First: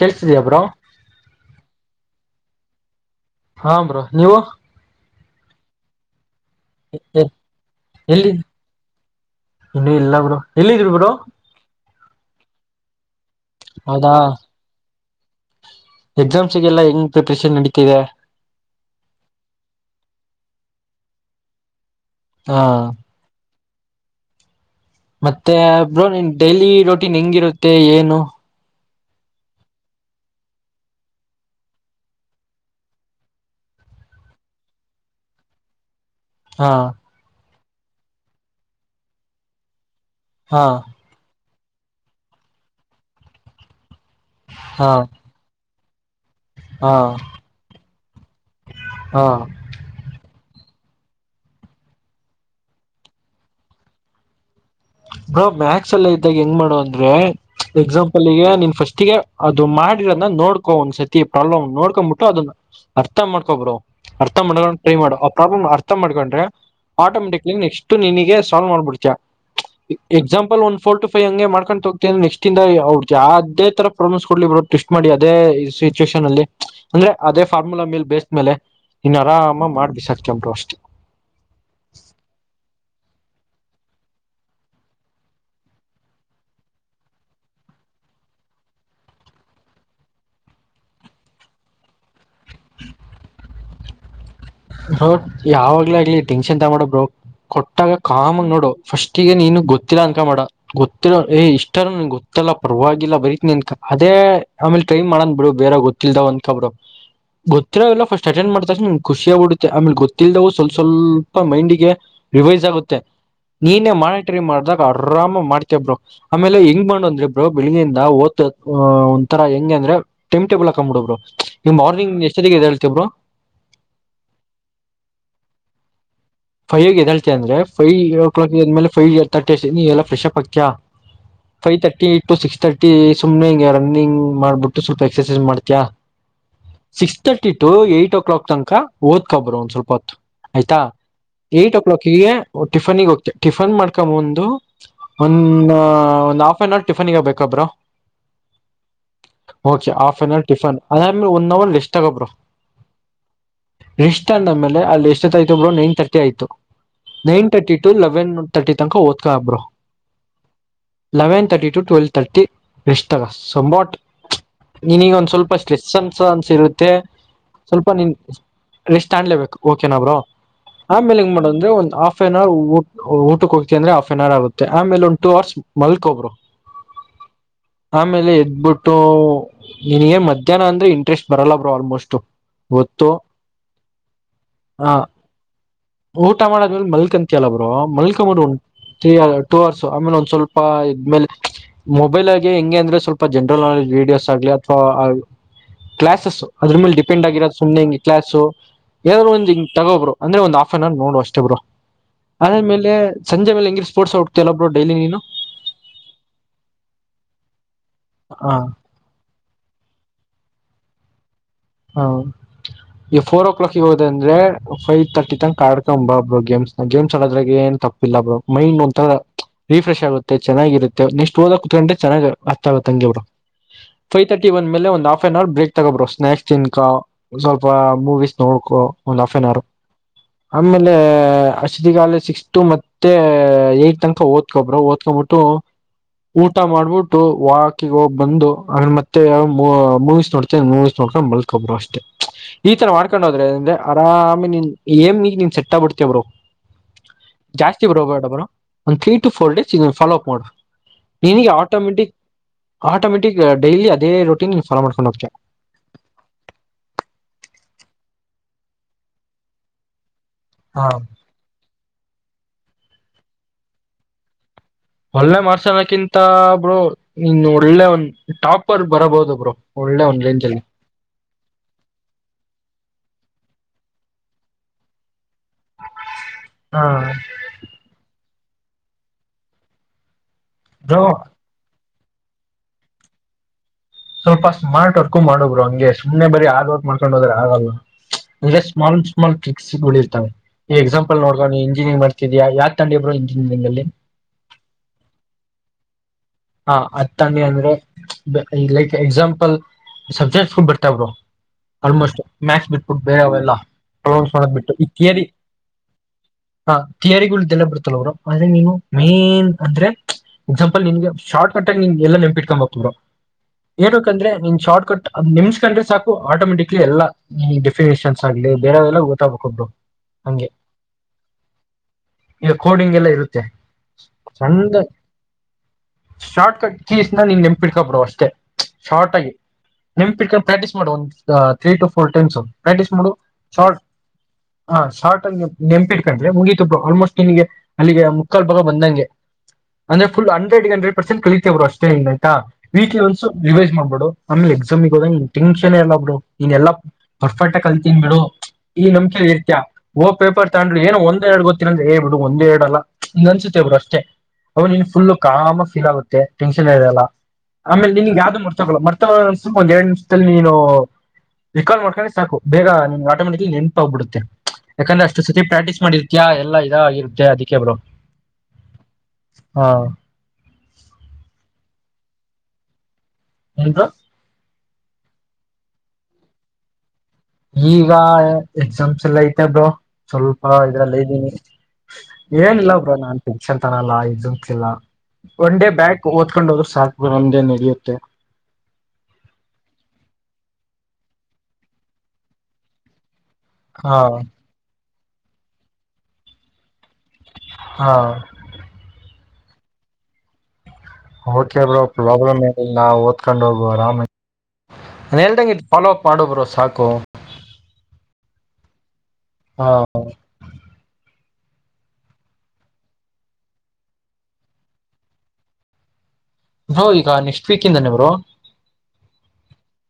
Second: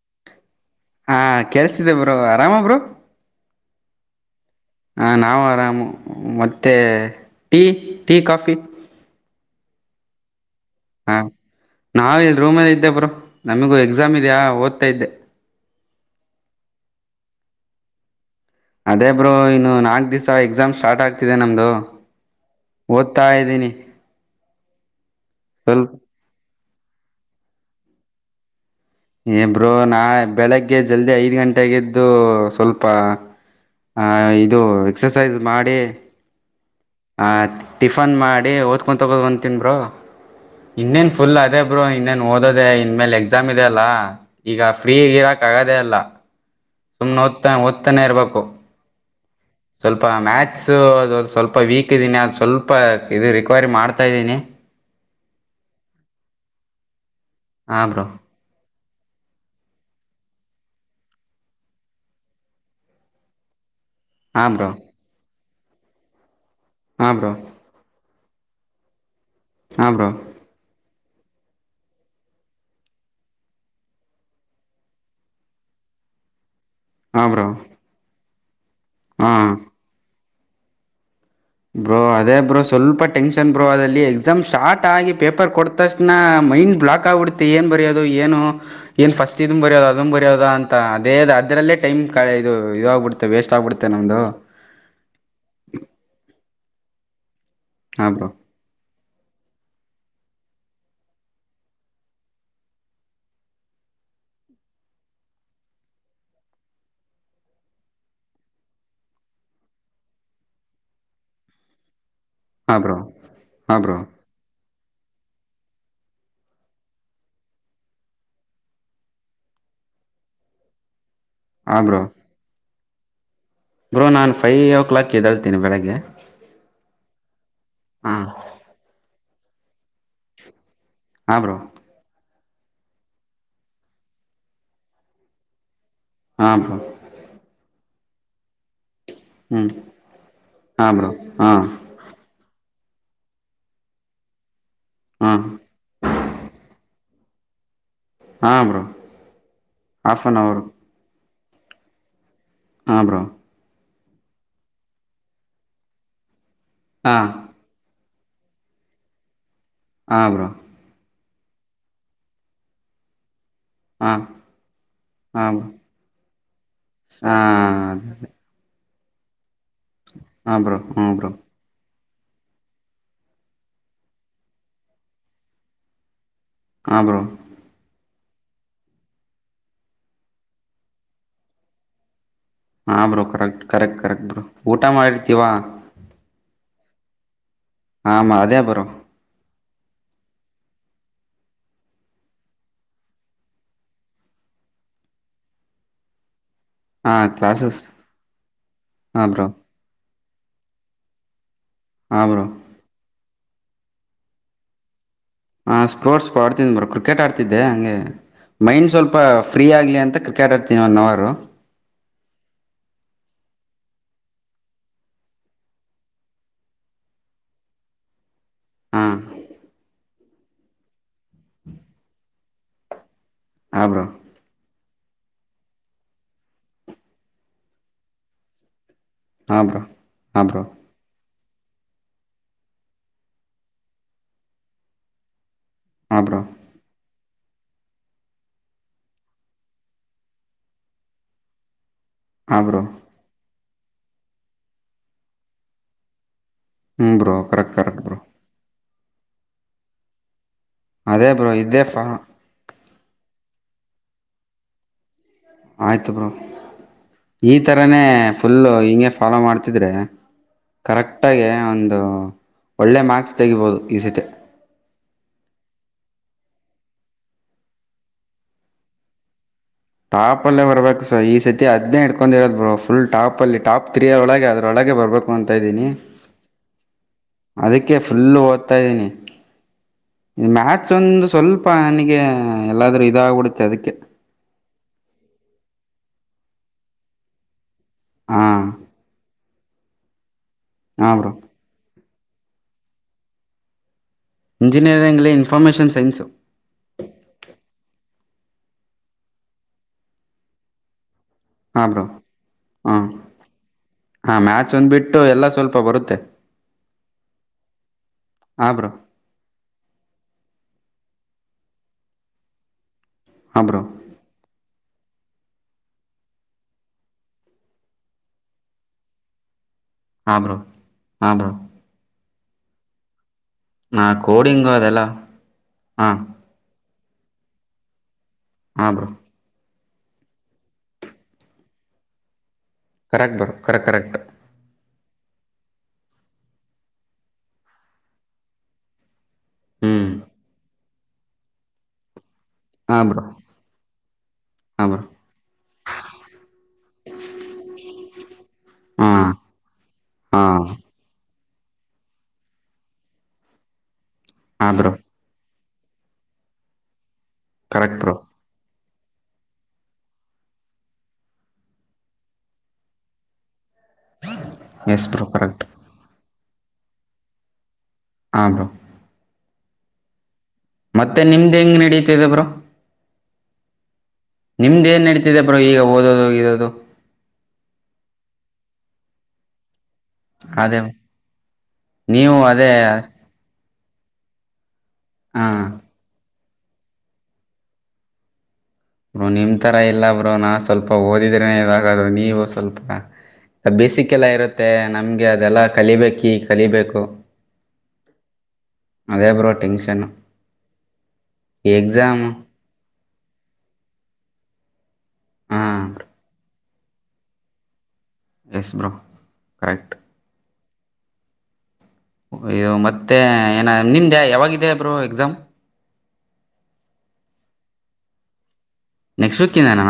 ಕೇಳ್ತಿದೀಯ bro ಹಾ ಕಳ್ಸಿದೇ ಬರು ಆರಾಮಬ್ರು ಹ ಬ್ರೋ ನೀವು ಹಾಂ ನಾವು ಆರಾಮು ಮತ್ತೆ ಟೀ ಟೀ ಎಲ್ಲಿ ಕಾಫಿ ಇನ್ನು ಇಲ್ಲ ಬ್ರು ಎಲ್ಲಿದ್ರು ಬ್ರೋ ನಾವವು ಇಲ್ ರೂಮ್ಲ್ಲಿ ಇದ್ದೇಬ್ರು ನಮಗೂ ಎಕ್ಸಾಮ್ ಹೌದಾ ಇದೆಯಾ ಓದ್ತಾ ಇದ್ದೆ ಎಕ್ಸಾಮ್ಸ್ಗೆಲ್ಲಾ ಹೆಂಗ್ ಪ್ರಿಪರೇಷನ್ ನಡಿತತಿದೆ ಅದೇ ಬ್ರೋ ಇನ್ನು ನಾಲ್ಕ್ದಿವ್ಸ ಎಕ್ಸಾಮ್ ಸ್ಟಾರ್ಟ್ ಆಗ್ತಿದೆ ನಮ್ದು ಹಾ ಓದ್ತಾ ಇದ್ದೀನಿ ಮತ್ತೆ ಸ್ವಲ್ಪ ಬ್ರೋನ್ ಡೈಲಿ ರೋಟೀನ್ಗಿರುತ್ತೆ ಏನು ಏ ಬ್ರೋ ನಾ ಬೆಳಗ್ಗೆ ಜಲ್ದಿ ಐದು ಗಂಟೆಗ್ದು ಸ್ವಲ್ಪ ಇದು ಎಕ್ಸಸೈಜ ಮಾಡಿ ಹಾ ಆ ಟಿಫನ್ ಮಾಡಿ ಓದ್ಕೊಂಡು ತೊಗೋದು ಅಂತೀನ್ [unintelligible] ಬ್ರೋ ಹಾ ಇನ್ನೇನ್ ಫುಲ್ ಅದೇ ಇ ಇನ್ನೇನ್ ಓದದೆ ಇನ್ ಮೇಲೆ ಎಕ್ಸಾಮ್ ಇ ಇಲ್ಲ ಈಗ ಹಾ ಫ್ರೀಗ ಇರಕ್ ಆಗದೆೇ ಅಲ್ಲ ಹ ಹಾ ಸುಮ್ನೆ ಓದ್ತಾ ಓದ್ತಾನೇ ಇರ್ಬೇಕು ಹಾ ಸ್ವಲ್ಪ ಮ್ಯಾಥಸು ಅ ಸ್ವಲ್ಪ ವೀಕ್ ಇದ್ದೀನಿ ಅದು ಸ್ವಲ್ಪ ಇದು ರಿಕ್ವರಿ ಮಾಡ್ತಾ ಇದ್ದೀನಿ ಬ್ರೋ ಮ್ಯಾಕ್ಸ್ ಎಲ್ಲ ಇದ್ದಾಗ ಹೆಂಗ್ ಮಾಡು ಅಂದ್ರೆ ಹಾ ಬ್ರೋ ಎಕ್ಸಾಂಪಲ್ಗೆ ನೀನ್ ಫಸ್ಟ್ ಫ್ರಿಸ್ಟ್ಗೆ ಅದು ಮಾಡಿರದನ್ನ ನೋಡ್ಕೊ ಒಂದ್ ಸತಿ ಪ್ರಾಬ್ಲಮ್ ನೋಡ್ಕೊ್ಬಿಟ್ಟು ಅದನ್ನ ಅರ್ಥ ಮಾಡ್ಕೊ ಬ್ರೋ ಅರ್ಥ ಹಾ ಬ್ರೋ ಮಾಡಕೊಂಡ್ ಟ್ರೈ ಮಾಡು ಪ್ರಾಬ್ಲಮ್ ಅರ್ಥ ಮಾಡಿಕೊಂಡ್ರೆ ಹಾ ಬ್ರೋ ಆಟೋಮೆಟಿಕ್ಲಿ ನೆಕ್ಸ್ಟ್ ನಿನಗೆ ಸಾಲ್ವೆ ಮಾಡಿಬಿಡ್ತೀಯ ಹಾ bro example one four to ಫೈವ್ಂಗೆ ಮಾಡ್ಕೊಂಡು ಹೋಗ್ತಿ ನೆಕ್ಸ್ಟ್ ಇಂದ ಹಡ್ ಅದೇ ತರ ಪ್ರಾಬ್ಲ್ಸ್ ಕೊಡ್ಲಿ ಬ್ರೋ ಟೆಸ್ಟ್ ಮಾಡಿ ಅದೇ ಸಿಚುವೇಷನಲ್ಲಿ ಅಂದ್ರೆ ಹಾ ಅದೇ ಬ್ರೋ ಫಾರ್ಮುಲಾ ಮೇಲೆ ಬೆಸ್ಟ್ ಆಮೇಲೆ ಇನ್ ಹಾ. ಆರಾಮ ಮಾಡ್ಬಿಕಸ್ತೀಯ [inaudible] ಬ್ರೋ ಅದೇ ಬ್ರೋ ಸ್ವಲ್ಪ ಟೆನ್ಷನ್ ಬ್ರೋ ಅಲ್ಲಿ ಎಕ್ಸಾಮ್ ಸ್ಟಾರ್ಟ್ ಆಗಿ ಪೇಪರ್ ಕೊಟ್ಟ ತಕ್ಷಣ ಮೈಂಡ್ ಬ್ಲಾಕ್ ಆಗ್ಬಿಡತ್ತೆ ಏನ್ ಬರಯೋದು ಏನು ಏನ್ ಫಸ್ಟ್ ಇದ ಬರಯೋದು ಅದಮ್ ಬರಿಯೋದ ಅಂತ ಅದೇ ಅದರಲ್ಲೇ ಟೈಮ್ ಇದು ಇದು ಆಗ್ಬಿಡುತ್ತೆ ವೇಸ್ಟ್ ಆಗ್ಬಿಡುತ್ತೆ ನಮ್ದು ಹೌ ಯಾವಾಗ್ಲ ಆಗ್ಲಿ ಟೆನ್ಶನ್ ಚಿಂತಾ ಮಾಡು ಬ್ರೋ ಕೊಟ್ಟಾಗ ಹಾಂ ಬ್ರೋ ಕಾಮಗ್ ನೋಡು ಫಸ್ಟ್ ಫ್ರಿಸ್ಟ್ಗೆ ನೀನು ಗೊತ್ತಿಲ್ಲ ಅನ್ಕೋಬೇಡ ಗೊತ್ತಿರ ಏ ಇಷ್ಟಾರ ಗೊತ್ತಲ್ಲ ಪರವಾಗಿಲ್ಲ ಬರಿತಿನ ಅನ್ಕೊ ಅದೇ ಆಮೇಲೆ ಟ್ರೈ ಮಾಡನ ಬಿಡು ಬೇರೆ ಗೊತ್ತಿಲ್ಲದಾವ್ ಅನ್ಕೊಂಡಬಿಡು ಗೊತಿರೋಲ್ಲ ಫಸ್ಟ್ ಅಟೆಂಡ್ ಮಾಡ್ತಕ್ಷಣ ಖುಷಿಯಾಗಿ ಮತ್ತ ಆಮೇಲೆ ಗೊತ್ತಿಲ್ದವು ಸ್ವಲ್ಪ ಸ್ವಲ್ಪ ಮೈಂಡಿಗೆ ರಿವೈಸ್ ಹಾಂ ಬ್ರೋ ಆಗುತ್ತೆ ಹಾಂ ನೀನೇ ಬ್ರೋ ಮಾನಿಟರಿ ಮಾಡಿದಾಗ ಆರಾಮ ಮಾಡತ್ತಿಯಾ ಬ್ರೋ ಆಮೇಲೆ ಹೆಂಗ್ ಮಾಡು ಅಂದ್ರೆ ಬೆಳಿಗೆಯಿಂದ ಓದ ಒಂದ ತರ ಹೆಂಗ ಅಂದ್ರೆ ಟೈಮ್ ಟೇಬಲ್ ಹಾಕೊಂಡ ಬಿಡು ಬ್ರೋ ಈ ಹಾಂ ಬ್ರೋ ಮಾರ್ನಿಂಗ್ ಎಷ್ಟೊತ್ತಿಗೆ ಎದ್ದೇಳ್ತಿಯಾ ಏಳ್ತಿಯಾ ಬ್ರೋ ಬ್ರೋ ನಾನು ಫೈವ್ ಓ ಕ್ಲಾಕ್ ಎದಳ್ತೀನಿ ಬೆಳಗ್ಗೆ ಫೈವ್ಗೆ ಎದ್ದೇಳ್ತಿಯಾ ಅಂದ್ರೆ ಹಾಂ ಫೈವ ಕ್ಲಾಕ್ ನೀನು ಎದ್ದೇಲ್ಮೇಲೆ ಪೈ ಫೈವ್ ತಿರ್ಟಿ ನೀನ್ ಎಲ್ಲ ಫ್ರೆಶ್ಪ್ ಹಾಕ್ತಿಯ ಹಾಂ bro five thirty to six thirty ಸುಮನೆ ಹಂಗೆ ರನ್ನಿಂಗ್ ಮಾಡ್ಬಿಟ್ಟು ಸ್ವಲ್ಪ ಎಕ್ಸರ್ಸೈಜ್ ಮಾಡ್ತಿಯಾ ಹಾಂ bro six thirty to eight o'clock ತನಕ ಓದ್ಕಬರು ಹ್ಞೂ ಒಂದ್ ಸ್ವಲ್ಪ ಹೊತ್ತು ಆಯ್ತಾ, ಹಾಂ ಬ್ರೋ ಹಾಂ ಎಂಟೊಕಲೋಕೀಗೇ ಓ ಟಿಫನ್ ಗೆ ಹೋಗತಿಯಾ ಟಿಫನ್ ಮಾಡ್ಕೊ ಬಂದು ಹಾಂ ಒಂದ ಒಂದ್ ಹಾಫ್ ಒನ ಅವರ್ ಫನ್ಗ ಬೇಕಬ್ರ ಹಾಂ bro okay half an hour ಅವರು ಟಿಫನ್ ಅ ಒಂದು ಅವರ್ ಲಿಸಷ್ಟ ತಗೊಂಡ್ಬಿಡು. ಹಾ ಬ್ರೋ ರೆಷ್ಟತ ಅಂದೇ ಅಲ್ಲಿ ಎಷ್ಟ ಹೋತ್ತಾಯ್ತು ಬ್ರೋ ನೈನರ್ತಟಿ ಆಯ್ತು ಹಾಂ nine thirty to when thirty ತನಕ ಓದ್ಕಾ ಬ್ರೋ ಹ bro eleven thirty to twelve thirty ರೆಷ್ಟತಗೋ ಸಂಬಾಟ್ ಹಾಂ ನೀನೀಗ ಒಂದ ಹಾಂ ಸ್ವಲ್ಪ ಬ್ರೋ ಸ್ಟಸ್ ಅನ್ಸ ಅನ್ಸ್ ಇರುತ್ತೆ ಸ್ವಲ್ಪ ಹಾಂ ನೀನ್ ನಿಶ್ತ್ ತಾಣ್ಲೇಬೇಕು ಓಕೆನಾ ಬ್ರೋ, ಹಾ ಬ್ರೋ ಹ್ಮ ಬ್ರೋ ಮೇಲಿಂಗ ಮಾಡ್ರ ಒಂದು ಹ ಆಫ್ನ್ ಅವರ್ ಊ ಊಟಕ್ಕೆ ಹೋಗ್ತತಿ ಅಂದ್ರೆ ಆಫ್ನ್ ಅವರ್ ಆಗುತ್ತೆ ಆಮೇಲೆ ಒಂದ್ ಟೂ ಅವರ್ಸ್ ಮಲ್ಕೊಬ್ರು. ಹಾ ಬ್ರೋ ಆಮೇಲೆ ಎದ್ಬಿಟ್ಟು ನಿನಗೆ ಮಧ್ಯಾಹ್ನ ಅಂದ್ರೆ ಇಂಟ್ರೆಸ್ಟ್ ಬರಲ್ಲ ಬ ಆಲ್ಮೋಸ್ಟ್. ಹಾ ಗೊತ್ತು ಬ್ರೂ ಕರೆಕ್ಟ್ ಕರೆಕ್ಟ್ ಕರೆಕ್ಟ್ ಬ್ರರು ಊಟ ಹ ಮಾಡಿರ್ತೀವಾ? ಊಟ ಮಾಡಾದ್ಮೇಲೆ ಮಲ್ಕಂತ ಬ್ರೋ ಹಾಂ ಮಲ್ಕೊಂದ್ಬಿಡು ಒಂದ್ ಅದೇ ಬ್ರೋ ಥ್ರೀ ಟೂ ಅವರ್ಸ್ ಆಮೇಲೆ ಒಂದ್ ಸ್ವಲ್ಪ ಇದ್ಮೇಲೆ ಮೊಬೈಲ್ ಆಗಿ ಹೆಂಗೆ ಅಂದ್ರೆ ಸ್ವಲ್ಪ ಜನರಲ್ ನಾಲೆಜ್ ವೀಡಿಯೋಸ್ ಆಗಲಿ ಅಥವಾ ಕ್ಲಾಸಸ್ ಅದ್ರ ಮೇಲೆ ಹಾಂ ಡಿಪೆಂಡ್ ಆಗಿರೋದು ಕ್ಲಾಸಸ್ ಸು್ನೆ ಹಿಂಗ ಕ್ಲಸ್ು ಹಾಂ ಏಾದ್ರು ಬ್ರೋ ಒಂದು ಹಿಂಗ ತಗೊ ಬ್ರೋ ಅಂದ್ರ ಒಂದು ನನ್ ನೋಡು ಅಷ್ಟೇ ಬರು ಹಾಂ ಬ್ರೋ ಅದ್ಮೇಲೆ ಸಂಜೆ ಮಲೆ ಹೆಂಗಿ ಸ್ಪೋರ್ಟ್ಸ್ ಹೋಗ್ತಿ ಅಲ್ವಾ ಬ್ರೋ ಡೈಲಿ ನೀನು ಹಾ ಸ್ಪೋರ್ಟ್ಸ್ ಆಡ್ತಿ ಮರ ಕ್ರಿಕೆಟ್ ಆಡ್ತಿದ್ದೆ ಹಂಗೆ ಹ ಮೈಂಡ್ ಸ್ವಲ್ಪ ಫ್ರೀ ಆಗ್ಲಿ ಅಂತ ಕ್ರಿಕೆಟ್ ಆ ಒನ್ ಹೌರ ಹ ಈಗ ಫೋರ್ ಓ ಕ್ಲಾಕ್ ಹೋದ ಅಂದ್ರೆ ಫೈವ್ ತರ್ಟಿ ತಂಗ ಕಡ್ಕೊಂಬ ಬಬ್್ರರು ಗೇಮ್ಸ್ ನ ಗೇಮ್ಸ್ ಆಡೋದ್ರಾಗ ಏನ್ ತಪ್ಪಿಲ್ಲ ಬಬ್ರು ಮೈಂಡ್ ಒಂಥರ ಹಾಂ ರಿಫ್ರೆಶ್ ಆಗುತ್ತೆ ಮ ಚೆನ್ನಾಗಿರುತ್ತೆ ನಕ್ಟ್ ಓದಾ ಕತ್ಕಟೆ ಚೆನ್ನಾಗ ಆರ್ತ ಆಗ ತಂಗಗೆವ್ರು ಹಾಂ ಬ್ರೋ ಫೈವ್ ತರ್ಟಿ ಒನ್ ಮೇಲೆ ಒಂದು of half and hour break ತಗೋ ಬ್ರೋ ಸ್ನಕ್ಸ್ ತಿನ್ಕ ಸ್ವಲ್ಪ ಮೂವೀಸ್ ನೋಡ್ಕೊ ಒಂದು ಆಫ್ ಆನ್ ಹೌರ ಹಾಂ ಬ್ರೋ ಹಾಂ ಬ್ರೋ ಆಮೇಲೆ ಅಷ್ಟದ ಕಾಲ ಸಿಕ್ಸ್ ಟ ಮತ್ತೆ ಏಟ್ ತನಕ ಓದ್ಕೊಬರು ಓದ್ಕೊ್ಬಿಟ್ಟು ಹಾಂ ಬ್ರೋ ಊಟ ಮಾಡ್ಬಿಟ್ಟು ವಾಕಿಗೆ ಹೋಗ್ ಬಂದು ಅ ಮತ್ತೆ ಮೂವೀಸ್ ನೋಡ್ತೇನೆ ಮೂವೀಸ್ ನೋಡ್ ಬಂದ್ ಮಲ್ಕೋ ಬ್ರೋ ಅಷ್ಟೇ ಹಾಂ ಈ ಬ್ರೋ ತರ ಮಾಡ್ಕೊಂಡು ಹೋದ್ರೆ ಅ ಆರಾಮೇ ನೀನ್ ಏಮ್ ಈಗ ನೀನ್ ಸೆಟ್ಟ ಬಿಡ್ತೇವರು ಹ್ಮ್ ಬ್ರೋ ಕರೆಕ್ಟ್ ಕರೆಕ್ಟ್ ಬ್ರೋ ಒಂದು ತ್ರೀ ಟ ಫೋರ್ ಡೇ ಇದ ಲೋ ಅಪ್ ಮಾಡಿ ಅದೇ ಬ್ರೋ ಇದೇ ಫಾರ ಆಟೋಮೆಟಿಕ್ ಡೈಲಿ ಅದೇ ರೊಟೀನ್ ಲೋ ಮಾಡ್ಕೊಂಡುಹೋಗ್ತೀಯ ಆಯ್ತು ಬ್ರೋ ಈ ಥರನೇ ಫುಲ್ಲು ಹಿಂಗೆ ಫಾಲೋ ಮಾಡ್ತಿದ್ರೆ ಕರೆಕ್ಟಗ ಒಂದು ಒಳ್ಳೆ ಮಾರ್ಕ್ಸ್ ತೆಗಿಬೋದು ಈ ಸತೆ ಒಳ್ಳೆ ಮಾಡಾರ್ಸಣಕ್ಕಿಂತ ಬರು ಇನ್ ಒಳ್ಳೆ ಒಂದ್ ಟಾಪರ್ ಬರಬಹದು ಬರು ಟಾಪ ಅಲ್ಲೇ ಬರ್ಬೇಕು ಸೊ ಈ ಸತಿ ಅದ್ನೆ ಇಡ್ಕೊಂಡ್ ಇರೋ ಫುಲ್ ಟಾಪ ಅಲ್ಲಿ ಇ ಟಾಪ್ ತ್ರೀಯ ಒಳಗೆ ಅದರೊಳಗೆ ಬರಬೇಕು ತಾ ಇದ್ದೀನಿ ಹಾ ಅದಕ್ಕೆ ಫುಲ್ತ್ತು ಹತಾಯ್ದೀನಿ ಇ ಮಥ್ಸ್ ಬ್ರೋ ಒಂದು ಸ್ವಲ್ಪ ಹಂಗೆ ಎಲ್ಲಾದ್ರೂ ಇದಾಗಬಿಡುತ್ತೆ ಅದಕ್ಕೆ ಸ್ವಲ್ಪ ಸ್ಮಾರ್ಟ್ ವರ್ಕು ಮಾಡರು ಹಂಗೆ ಸುಮ್ನೆ ಬರಿ ಆ ವರ್ಕ್ ಮಾಡ್ಕೊಂಡು ಹೋದ್ರ ಆಗಲ್ಲ ಹಾಂ ಸ್ಮಲ್ ಸ್ಮಲ್ ಕಿಕ್ ಸಿಗಳಿರ್ತಾವ ಹಾಂ ಎಕ್ಸಾಪಲ್ ನೋು ಬ್ರೋ ಇಂಜಿನಿಯರಿಂಗ ಮಾಡ ಇದಾ ಯಾ ತಂಡಿಬ್ ಇಂಜಿನಂಗ ಅಲ್ಲಿ ಎಂಜಿನಿಯರಿಂಗ್ಲಿ ಇನ್ಫರ್ಮೇಶನ್ ಸೈನ್ಸು ಹಾ ಅ ತಾನಿ ಅಂದ್ರೆ ಲೈಕ್ ಎಕ್ಸಾಂಪಲ್ ಸಬ್ಜೆಕ್ಟ್ ಫುಡ್ ಬರ್ತಾ ಬರು ಹಾಂ ಬ್ರೋ ಆಲ್ಮೋಸ್ಟ್ ಮ್ಯಾಸ್ ಬಿಟ್ಬಿಟ್ಟು ಹಾಂ ಬೇರೆ ಅವೆಲ್ಲ ಪ್ರಬ್ ಹಾಂ ಮಾಡಕ್ ಬಿಟ್ಟು ಮ್ಯಾಥ್ಸ್ ಈ ಒಂದು ಯರಿ ಎಲ್ಲ ಸ್ವಲ್ಪ ಬರುತ್ತೆ ಹ ಯರಿಲ್ಲ ಬರ್ತಲ್ ಅವರು ಆದ್ರೆ ನೀನು ಹಾಂ ಬ್ರೋ ಮೈನ್ ಅಂದ್ರೆ ಎಕ್ಸಾಂಪಲ್ ಹ ನಿನ್ಗೆ ಶಾರ್ಟ್ ಕಟ್ ಆ ನ ಎಲ್ಲ ನೆಪಿಟ್ಕಂಬ ಬರ ಹಾಂ ಬ್ರೋ ಹೇಳ್ಂದ್ರೆ ನಿನ್ ಶಾರ್ಟ್ ಕಟ್ ನಿಮಸ್ಕಂಡ್ರೆ ಸಾಕು ಆಟೋಮೆಟಿಕ್ಲಿ ಎಲ್ಲ್ ಡೆಫಿನೇಷನ್ಸ್ ಆಗ್ಲಿ ಬೇರೆಲ್ಲ ಗೊತ್ತಾಗ್ಬೇಕಕ್ ಒಬ್ಬರು ಹಾ ಬ್ರೋ ಹಾ ಬ್ರೋ. ಈಗ ಕೋಡಿಂಗ್ ಎಲ್ಲ ಇರುತ್ತೆ. ನಾ ಕೋಡಿ ಇಂಗೋ ಅದೆಲ್ಲ. ಹಾಂ ಶಾರ್ಟ ಕಟ್. ಕೀಸ್ ನ ನೀನ್ ನೆಪಿಡ್ಕೊಬಡ ಅಷ್ಟೇ. ಹಾಂ ಬ್ರೋ ಶಹರಟಾಗಿ. ನಿೆಪಟ್ಕೊಂಡು ಪ್ರಾಕ್ಟೀಸ್ ಮಾಡ ಒ್ ತ್ರೀ ಟ ೋರ್ ಟೈಮ್. ಪ್ರಾಕ್ಟಿಸಸ್ ಮಾಡು correct bro short correct correct ಹ ಶಾರ್ಟ್. ನೆಂಪಿಟ್ಕೊಂಡ್ರೆ ಮುಗಿತುಬ್ ಆಲ್ಮೋಸ್ಟ್ ನಿಿನಗೆ ಅಲ್ಲಿಗೆ ಮುಕ್ಕಾಲ್ ಬಾಗ ಬಂದಂಗೆ. ಹ್ಞೂ ಅಂದ್ರೆ ಫುಲ್ ಹಂಡ್ರೆಡ್ ಗಂಡ. ಪರ್ಸೆಟ್ ಕಳಿತೀವ ಅವರು ಅಷ್ಟೇಏ ಆ್ತಾ. ವೀಟ್ ಹಾಂ ಬ್ರೋ ಒಂದಸ ರಿವೈಸ್ ಮಾಡ್ಬೇಡು ಆಮೇಲೆ ಹಾಂ ಎಕ್ಸಾಮಿಗೆ ಬ್ರೋ ಹೋದಾಗ ಟೆನ್ಷನ್ ಎಲ್ಲಾ ಬಿಡು ಇನ್ ಎಲ್ಲ ಪರ್ಫೆಕ್ ಆಗಿ ಕಲ್ತನ್ ಬಿಡು. ಈ ನಮ್ೆಲ್ಲಿ ಹಾಂ ಇರ್ತಾ ಓ ಪೇಪರ್ ಹಾಂ ತಗಂಡ್ರ ಏನೋ ಒಂದ್ ಎರಡು ಗೊತ್ತ. ಇ ಹೇಬ ಬಿಡು ಒಂದೆರಡ ಅಲ್ಲ ನೆನ್ಸುತ್ತೆಬ್ರು ಅಷ್ಟೇ. ಹಾ ಅವನು ನೀನ್ ಬ್ರೋ ಫುಲ್ಲು ಕಾಮ. ೀಗುತ್ತೆ ಟೆನ್ಷನ್ ಇದೆಲ್ಲ. ಆಮೇಲೆ ಕರೆಕ್ಟ್ ನಿನ್ಗ ಬ್ರೋ ಯಾವ್ ಮರ್ ತಗೋಲ್ಲ ಮರ್ತ. ಇ ಒಂದ್ ಎರಡು ನಿಮಿಷದಲ್ಲಿ ನೀನು ರಿಾಲ್ ಮಾಡ್ಕೊಂಡೆ ಸಾಕು ಬೇಗ ನಿ ಆಟೋಮೆಟಿಕ್ಲಿ. ಹೋಗ್ಬಿುತ್ತೆ ಯಾಕಂದ್ರೆ ಎಸ್ ಅಷ್ಟ ಬ್ರೋ ಸತಿ ಕರೆಕ್ಟ್ ಪ್ರಾಕ್ಟೀಸ್ ಮಾಡಿರ್ತಾ. ಎಲ್ಲ ಇದಾಗಿರುತ್ತೆ ಅದಕ್ಕೆ ಬಬ್ರು. ಆ ಬ್ರೋ. ಹಾ. ಮತ್ತೆ ನಿಮ್ದ್ ಹೆಂಗ್ ನಡೀತಿದೆ ಬ್ರೋ. ಎನ್ ಬ್ರೋ. ನಿಮ್ದ್ ಏನ್ ನಡೀತಿದೆ ಬ್ರೋ ಈಗ ಓದೋದು ಹೋಗಿರೋದು. ಈಗ ಎಕ್ಸಾಮ್ಸ್ ಎಲ್ಲ ಐತ ಬ್ರೋ. ಸ್ವಲ್ಪ ಅದೇ ಇದ್ರಲ್ಲ ಇದ್ದೀನಿ ನೀವು ಅದೇ ಏನಿಲ್ಲ ಬ್ರ ನಾನ್ ೆನ್. ತರಲ್ಲ ಇದಂತಲ್ಲ. ಹಾ ಒನ್ ಡೇ ಬ್ಯಾಾಗ ಓದ್ಕೊಂಡು ಹೋ. ಸಾರ್ಕ ಬರಂಡ ನಡಿಯಂತೆೆ. ಬರು ನಿಮ್ಮಥರ ಇಲ್ಲ ಬ್ರರು ನಾು ಸ್ವಲ್ಪ ಓದಿದ್ರೇ ಇವಾಗಾದ್ರೂ ನೀವು ಸ್ವಲ್ಪ. ಹಾ ಬೇಿಸಿಗೆಲ್ಲ ಇರುತ್ತೆ. ನಮ್ಗೆ ಅದೆಲ್ಲಾ ಕಲಿಬೇಕಿ ಕಲಿಬೇಕು. ಹೌ. ಆದೆ bro tension. Okay bro problem ಏನಿಲ್ಲ ಓದ್ಕೊಂಡ್ ಹೋಗ್ ಆರಾಮಗಿ ನಾನ ಹ ಹೇಳ್ದಂಗ ಹಾ ಇ ಫಾಲೋ ಅಪ್ ಮಾಡು ಬ್ರೋ ಸಾಕು ಕ [inaudible] ಎಸ್ ಬ್ರೋ ಹಾ ಕರೆಕ್ಟ್ ಇಯ್ಯದು ಮತ್ತೆ ಏನ ನಿಮ್ದ ಯಾವಾಗಾಗಿದೆ ಬ್ರೋ ಎಕ್ಸಾಮ್ ನೋ ಈಗ ನೆಕ್ಸ್ಟ್ ವೀಕ್ ಇಂದನೇ ಬ್ರೋ ನೆಕ್ಸ್ಟ್ ವೀಕ್ಿಂದೇನ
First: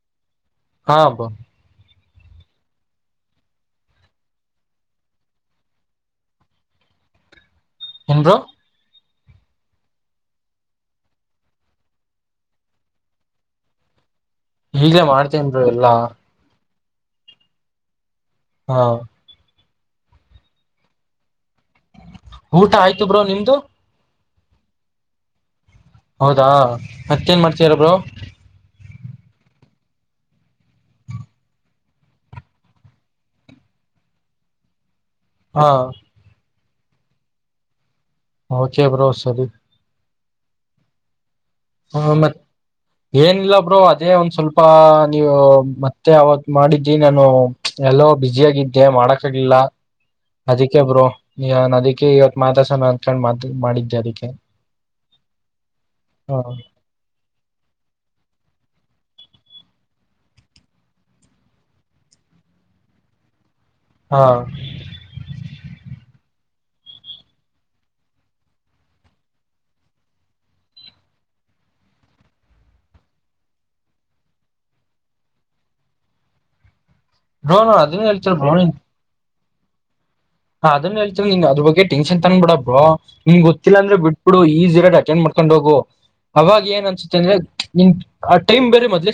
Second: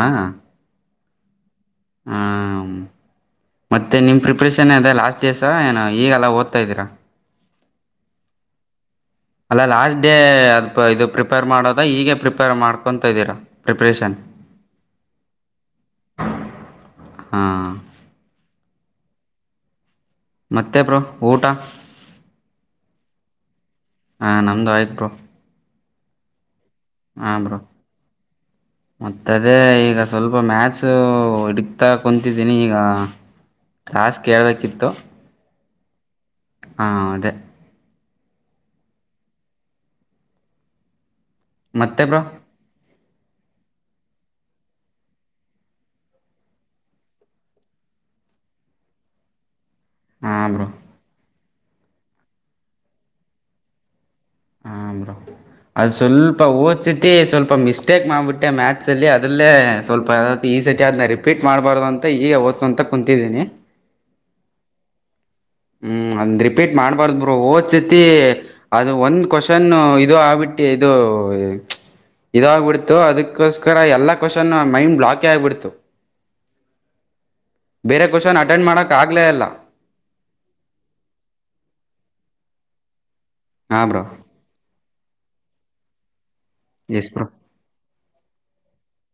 ಹಾ ಬ್ರೋ ಹಾಂ ಮತ್ತೆ ನಿಮ್ಮ ಪ್ರಿಪ್ರೇಷನ್ ಅದೆ ಲಾಸ್ಟ್ ಡೇ ಸ ಏನ ಈಗಲ್ಲ ಓದ್ತಾ ಇದ್ದೀರಾ ಎಂನ್ ಬ್ರೋ ಅಲ್ಲ ಲಾಸ್ಟ್ ಡೇ ಅದು ಇದು ಪ್ರಿಪೇರ್ ಮಾಡೋದ ಈಗ ಪ್ರಿಪೇರ್ ಮಾಡ್ಕೊತ ಇದ್ದೀರಾ ಪ್ರಿಪ್ರೇಷನ್ ಈಗ್ಲೇ ಮಾಡ್ತೇನ್ ಬ್ರೋ ಎಲ್ಲಾ ಹಾ ಹಾ ಮತ್ತೆ ಬ್ರೋ ಊಟ ಊಟ ಆಯ್ತು ಬ್ರೋ ನಿಮ್ದು ಹಾಂ ನಮದುು ಆಯ್ತು ಬ್ರೋ ಹೌದಾ ಮತ್ತೇನ್ ಮಾಡ್ತಾರ ಬ್ರೋ ಮತ್ತ ಅದೇ ಈಗ ಸ್ವಲ್ಪ ಮ್ಯಾಥ್ಸು ಹಿಡ್ಕ್ತಾ ಕುಂತಿದ್ದೀನಿ ಈಗ ಕ್ಲಾಸ್ ಕೇೇಳಬೇಕಿತ್ತು ಹಾ ಹಾ ಅದೇ ಹ ಚೆ ಬ್ರ ಸರಿ ಹಾ ಮತ್ತೆ ಬ್ರೋ ಮತ್ತ ಏನಿಲ್ಲ ಒಬ್್ರರು ಅದೇ ಒಂದ್ ಸ್ವಲ್ಪ ನೀವು ಮತ್ತೆ ಅವತ್ ಮಾಡಿದಿ ನಾನು ಎಲ್ಲೋ ಬಿ್ಯುಸ ಆಗಿದ್ದೆ ಮಾಡಕ್ ಆಗ್ಲಿಲ್ಲ ಹಾಂ ಬ್ರೋ ಅದಕ್ಕೆ ಬರೋ ಈನ್ ಅದಿಕ್ಕೆ ಇವತ್ ಮಾತಸ ಅನ್ಕೊಂಡು ಮಾ ಮಾಡಿದ್ದೆ ಅದಕ್ಕೆ ಹ್ರ ಅ ಹ ಸ್ವಲ್ಪ ಓದ್ಸತಿ ಸ್ವಲ್ಪ ಮಿಸ್ಟೇಕ್ ಮಾಡಿಬಿಟ್ಟೆ ಮ್ಯಾಥ್ಸ್ ಅಲ್ಲಿ ಅದ್ರ ಲ್ಲೇ ಸ್ವಲ್ಪ ಈ ಸತಿ ಆದನ ರಿಪೀಟ್ ಮಾಡ್ಬಾರ್ದು ಅಂತ ಈಗ ಓದ್ಕಂತ ಕುಂತಿದ್ದೀನಿ ಹಾ ಹ್ಮ್ ಅಂದ್ ರಿಪೀಟ್ ಮಾಡ್ಬಾರ್ದ ಬರು ಓದ್ಸತಿ ಅದು ಒಂದ್ ಕ್ವಶನ್ ಇದದು ಆಗ್ಬಿಟ್ಟಿ ಇದು ಇದ ಆಗ್ಬಿಡ್ತು ಅದಕ್ಕೋಸ್ಕರ ಎಲ್ಲಾ ಕ್ವಶನ್ ಮೈಂಡ್ ಬ್ಲಾಕ ಆಗ್ಬಿಡ್ತು ಬ್ರೋ ನಾನ್ ಅದನ್ನ ಬೇರೆ ಹೇಳ್ತೀರ ಕ್ವಶನ್ ಅಟೆಂಡ್ ಮಾಡಕ್ ಆಗ್ಲೇ ಅಲ್ಲ ಹ ಅದನ್ನ ಹೇಳ್ತೀ ನೀನ್ ಅದ್ರ ಬಗ್ಗೆ ಟೆನ್ಷನ್ ತಂದ್ ಬಿಡಬೋ ನಿಮ್ ಗೊತ್ತಿಲ್ಲ ಹಾಂ ಅಂದ್ರ ಬ್ರೋ ಬಿಟ್ಬ ಬಿಡು ಈಜಿರಾಟ ಏನ್ ಮಾಡ್ಕೊಂಡ್ ಹೋಗು ಅವಾಗ ಏನ್ ಎಸ್ ಅನ್ಸುತ್ತೆ ಬ್ರೋ ಅಂದ್ರೆ ಇನ್ ಆ ಟೈಮ್ ಬೇರೆ ಮದ್ೆ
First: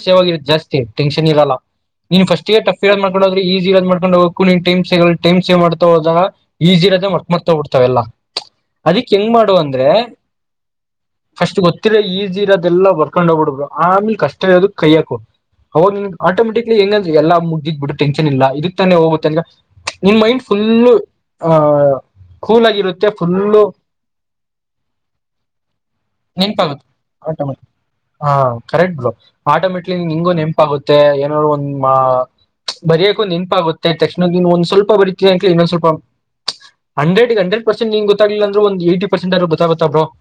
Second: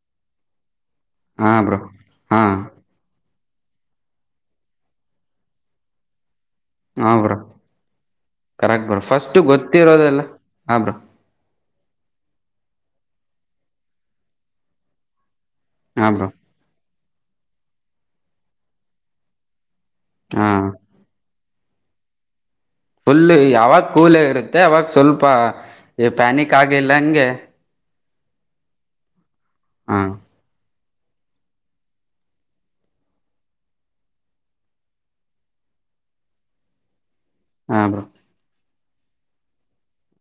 ಜಾಸ್ತಿ ಟೆನ್ ಇಲ್ಲ ಹಾಂ ಬ್ರೋ ನೀನ್ ಫಸ್ಟ್ ಹಾಂ ಫ ಮಾಡ್ಕ ಈಸಿ ಮಾಡ್ಕೊಂಡ ಹೋಗಬೇಕು ಟೈಮ ಸೇ ಟೈ್ ಸೇವ್ ಹೌದ ಈಜಿ ಇರೋದ ಹಾಂ ಮರ್ಕ್ ಬ್ರೋ ಮಾಡ್ತ್ಬಿಡ್ತಾವ ಎಲ್ಲಾ ಕರೆಕ್ಟ್ ಬ್ರೋ ಅದಿಕ್ ಹೆಂಗ್ ಫಸ್ಟು ಮಾಡುವ ಅಂದ್ರೆ ಗೊತ್ತಿರೋದೆಲ್ಲ ಹಾಂ ಬ್ರೋ ಫಸ್ಟ್ ಗೊತ್ತಿರೋ ಈಜಿ ಇರೋದೆಲ್ಲ ವರ್ಕೊಂಡ್ ಹೋಗ್ಬಿಡ್ಬರು ಆಮೇಲೆ ಕಷ್ಟ ಇೋದ ಕೈ್ಯಾಕೋ ಹ ಹಾಂ ಬ್ರೋ ಆಟೋಮೆಟಿಕ್ಲಿ ಹೆಂಗ ಎಲ್ಲ ಮು್ದಿದ್ ಬಿಟ್ಟು ಟೆನ್ಷನ್ ಇಲ್ಲ ಇದಕ್ಕೆ ತಾನೆ ಹೋಗುತ್ತೆಂಗ ಫುಲ್ಲು ಹಾ ಫುಲ್ು ಯಾವಾಗ ಕೂಲ್ಗಿರುತ್ತೆ ಅವಾಗ ಸ್ವಲ್ಪ ಪ್ಯಾನಿಕ್ ನೆನ್ಪಾಗುತ್ತೆ ಆಗಿಲ್ಲ ಹಂಗೆ ಆಟೋಮೆಟಿಕ್ ಹಾ ಕರೆಕ್ಟ್ ಬಕ್ ಆಟೋಮೆಟಕ್ಲಿ ಹಾ ನಿಂಗಗ ನೆಪಾಗಗೆ ಏನಾದ್ರು ಒಂದ್ ಬರಿಯಕ್ ಒಂದ್ ನೆನಪಾಗುತ್ತೆ ತಕ್ಷಣ ನೀ ಒಂದ್ ಸ್ವಲ್ಪ ಬರಿೀ ಇನ್ನ ಸಲ್ಪ ಹಂಡ್ರೆಗೆ ಹಂಡೆಡ್ ಹಾ ಪಸೆಟ್ ನೀ ಬ್ರೋ ಗೊತ್ತಾಗಿಲ್ಲ ಒಂದು ಯಿ ಪರ್ೆಟ್ ಬ್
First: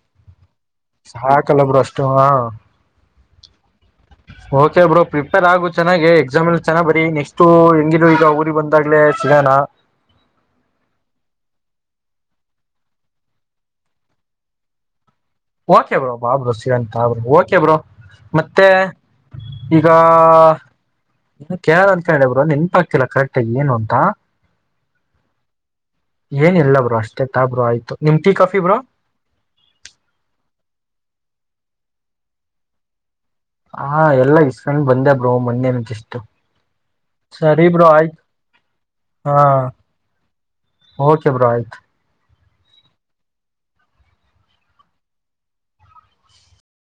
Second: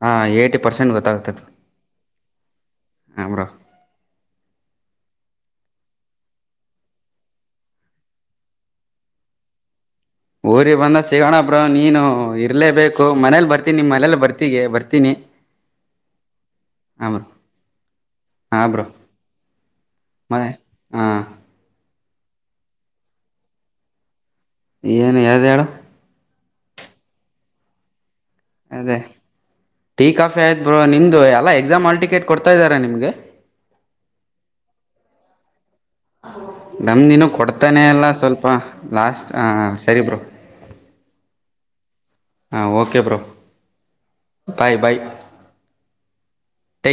ಹಾ ಏಯ್ಟಿ ಪರ್ಸೆಂಟ್ ಸಾಕಲ್ಲ ಬರು ಅಷ್ಟು ಹ ಹ್ರ ಓಕೆ ಬ್ರೋ ಪ್ರಿಪೇರ್ ಆಗು ಚೆನ್ನಾಗೆ ಎಕ್ಸಾಮ್ ಎಲ್ಲಿ ಚೆನ್ನಾಗಿ ಬರರಿ ನೆಕ್ಸ್ಟ್ು ಹೆಂಗಿರು ಈಗ ಊರಿಗೆ ಬಂದಾಗ್ಲೇ ಸಿಗೋಣ ಊರಿಗೆ ಬಂದ ಸಿಗೋಣ ಬ್ರ ನೀನು ಇರ್ಲೇಬೇಕು ಮನೇಲಿ ಬರ್ತೀನಿ ನಿಮ್ ಮನೇಲಿ ಬರ್ತಗೆ ಬರ್ತೀನಿ ಓಕೆ ಬ್ರೋ ಬಾಬ ಸಂತ ಬಾಬ ಓಕೆ ಬ್ರೋ ಹಾ ಮತ್ತೆ ಬ್ರೋ ಮನೆ ಹಾ ಈಗೇಳ ಬ ನೆನ್ಪ ಆಗ್ತಿಲ್ಲ ಕರೆಕ್ಟ್ಾಗಿ ಏನು ಅಂತ ಏನು ಯ್ದ್ಯಾಡ ಏನಿಲ್ಲಲ್ಲ ಬ್ರರು ಅಷ್ಟೆ ತಾ ಬ್ರೋ ಆಯ್ತು ನಿಮ್ ಟೀ ಕಾಫಿ ಬ್ರೋ ಅದೇ ಆಫೇದ ನಿಮ್ದು ಎಲ್ಲಾ ಎಕ್ಸಾಮ್ ಆಲ್ಟಿಕೇಟ್ ಕೊಡ್ತಾ ಇದಾರಾ ನಿಮ್ಗೆ ಹಾ ಎಲ್ಲಾ ಇಷ್ಟನ್ ಬಂದೆ ಬ್ರೋ ಮೊೆ ನಮದಿನೂ ಕೊಡ್ತಾನೆ ಅಲ್ಲ ಆಯ್ತು ಸ್ವಲ್ಪ ಲಾಸ್ಟ್ ಹಾ ಸರಿ ಬರು ಓಕೆ ಬ್ರೋಹತ್ ಹಾ ಓಕೆ ಬ್ರೋ ಬಾಯ್ ಬಾಯ್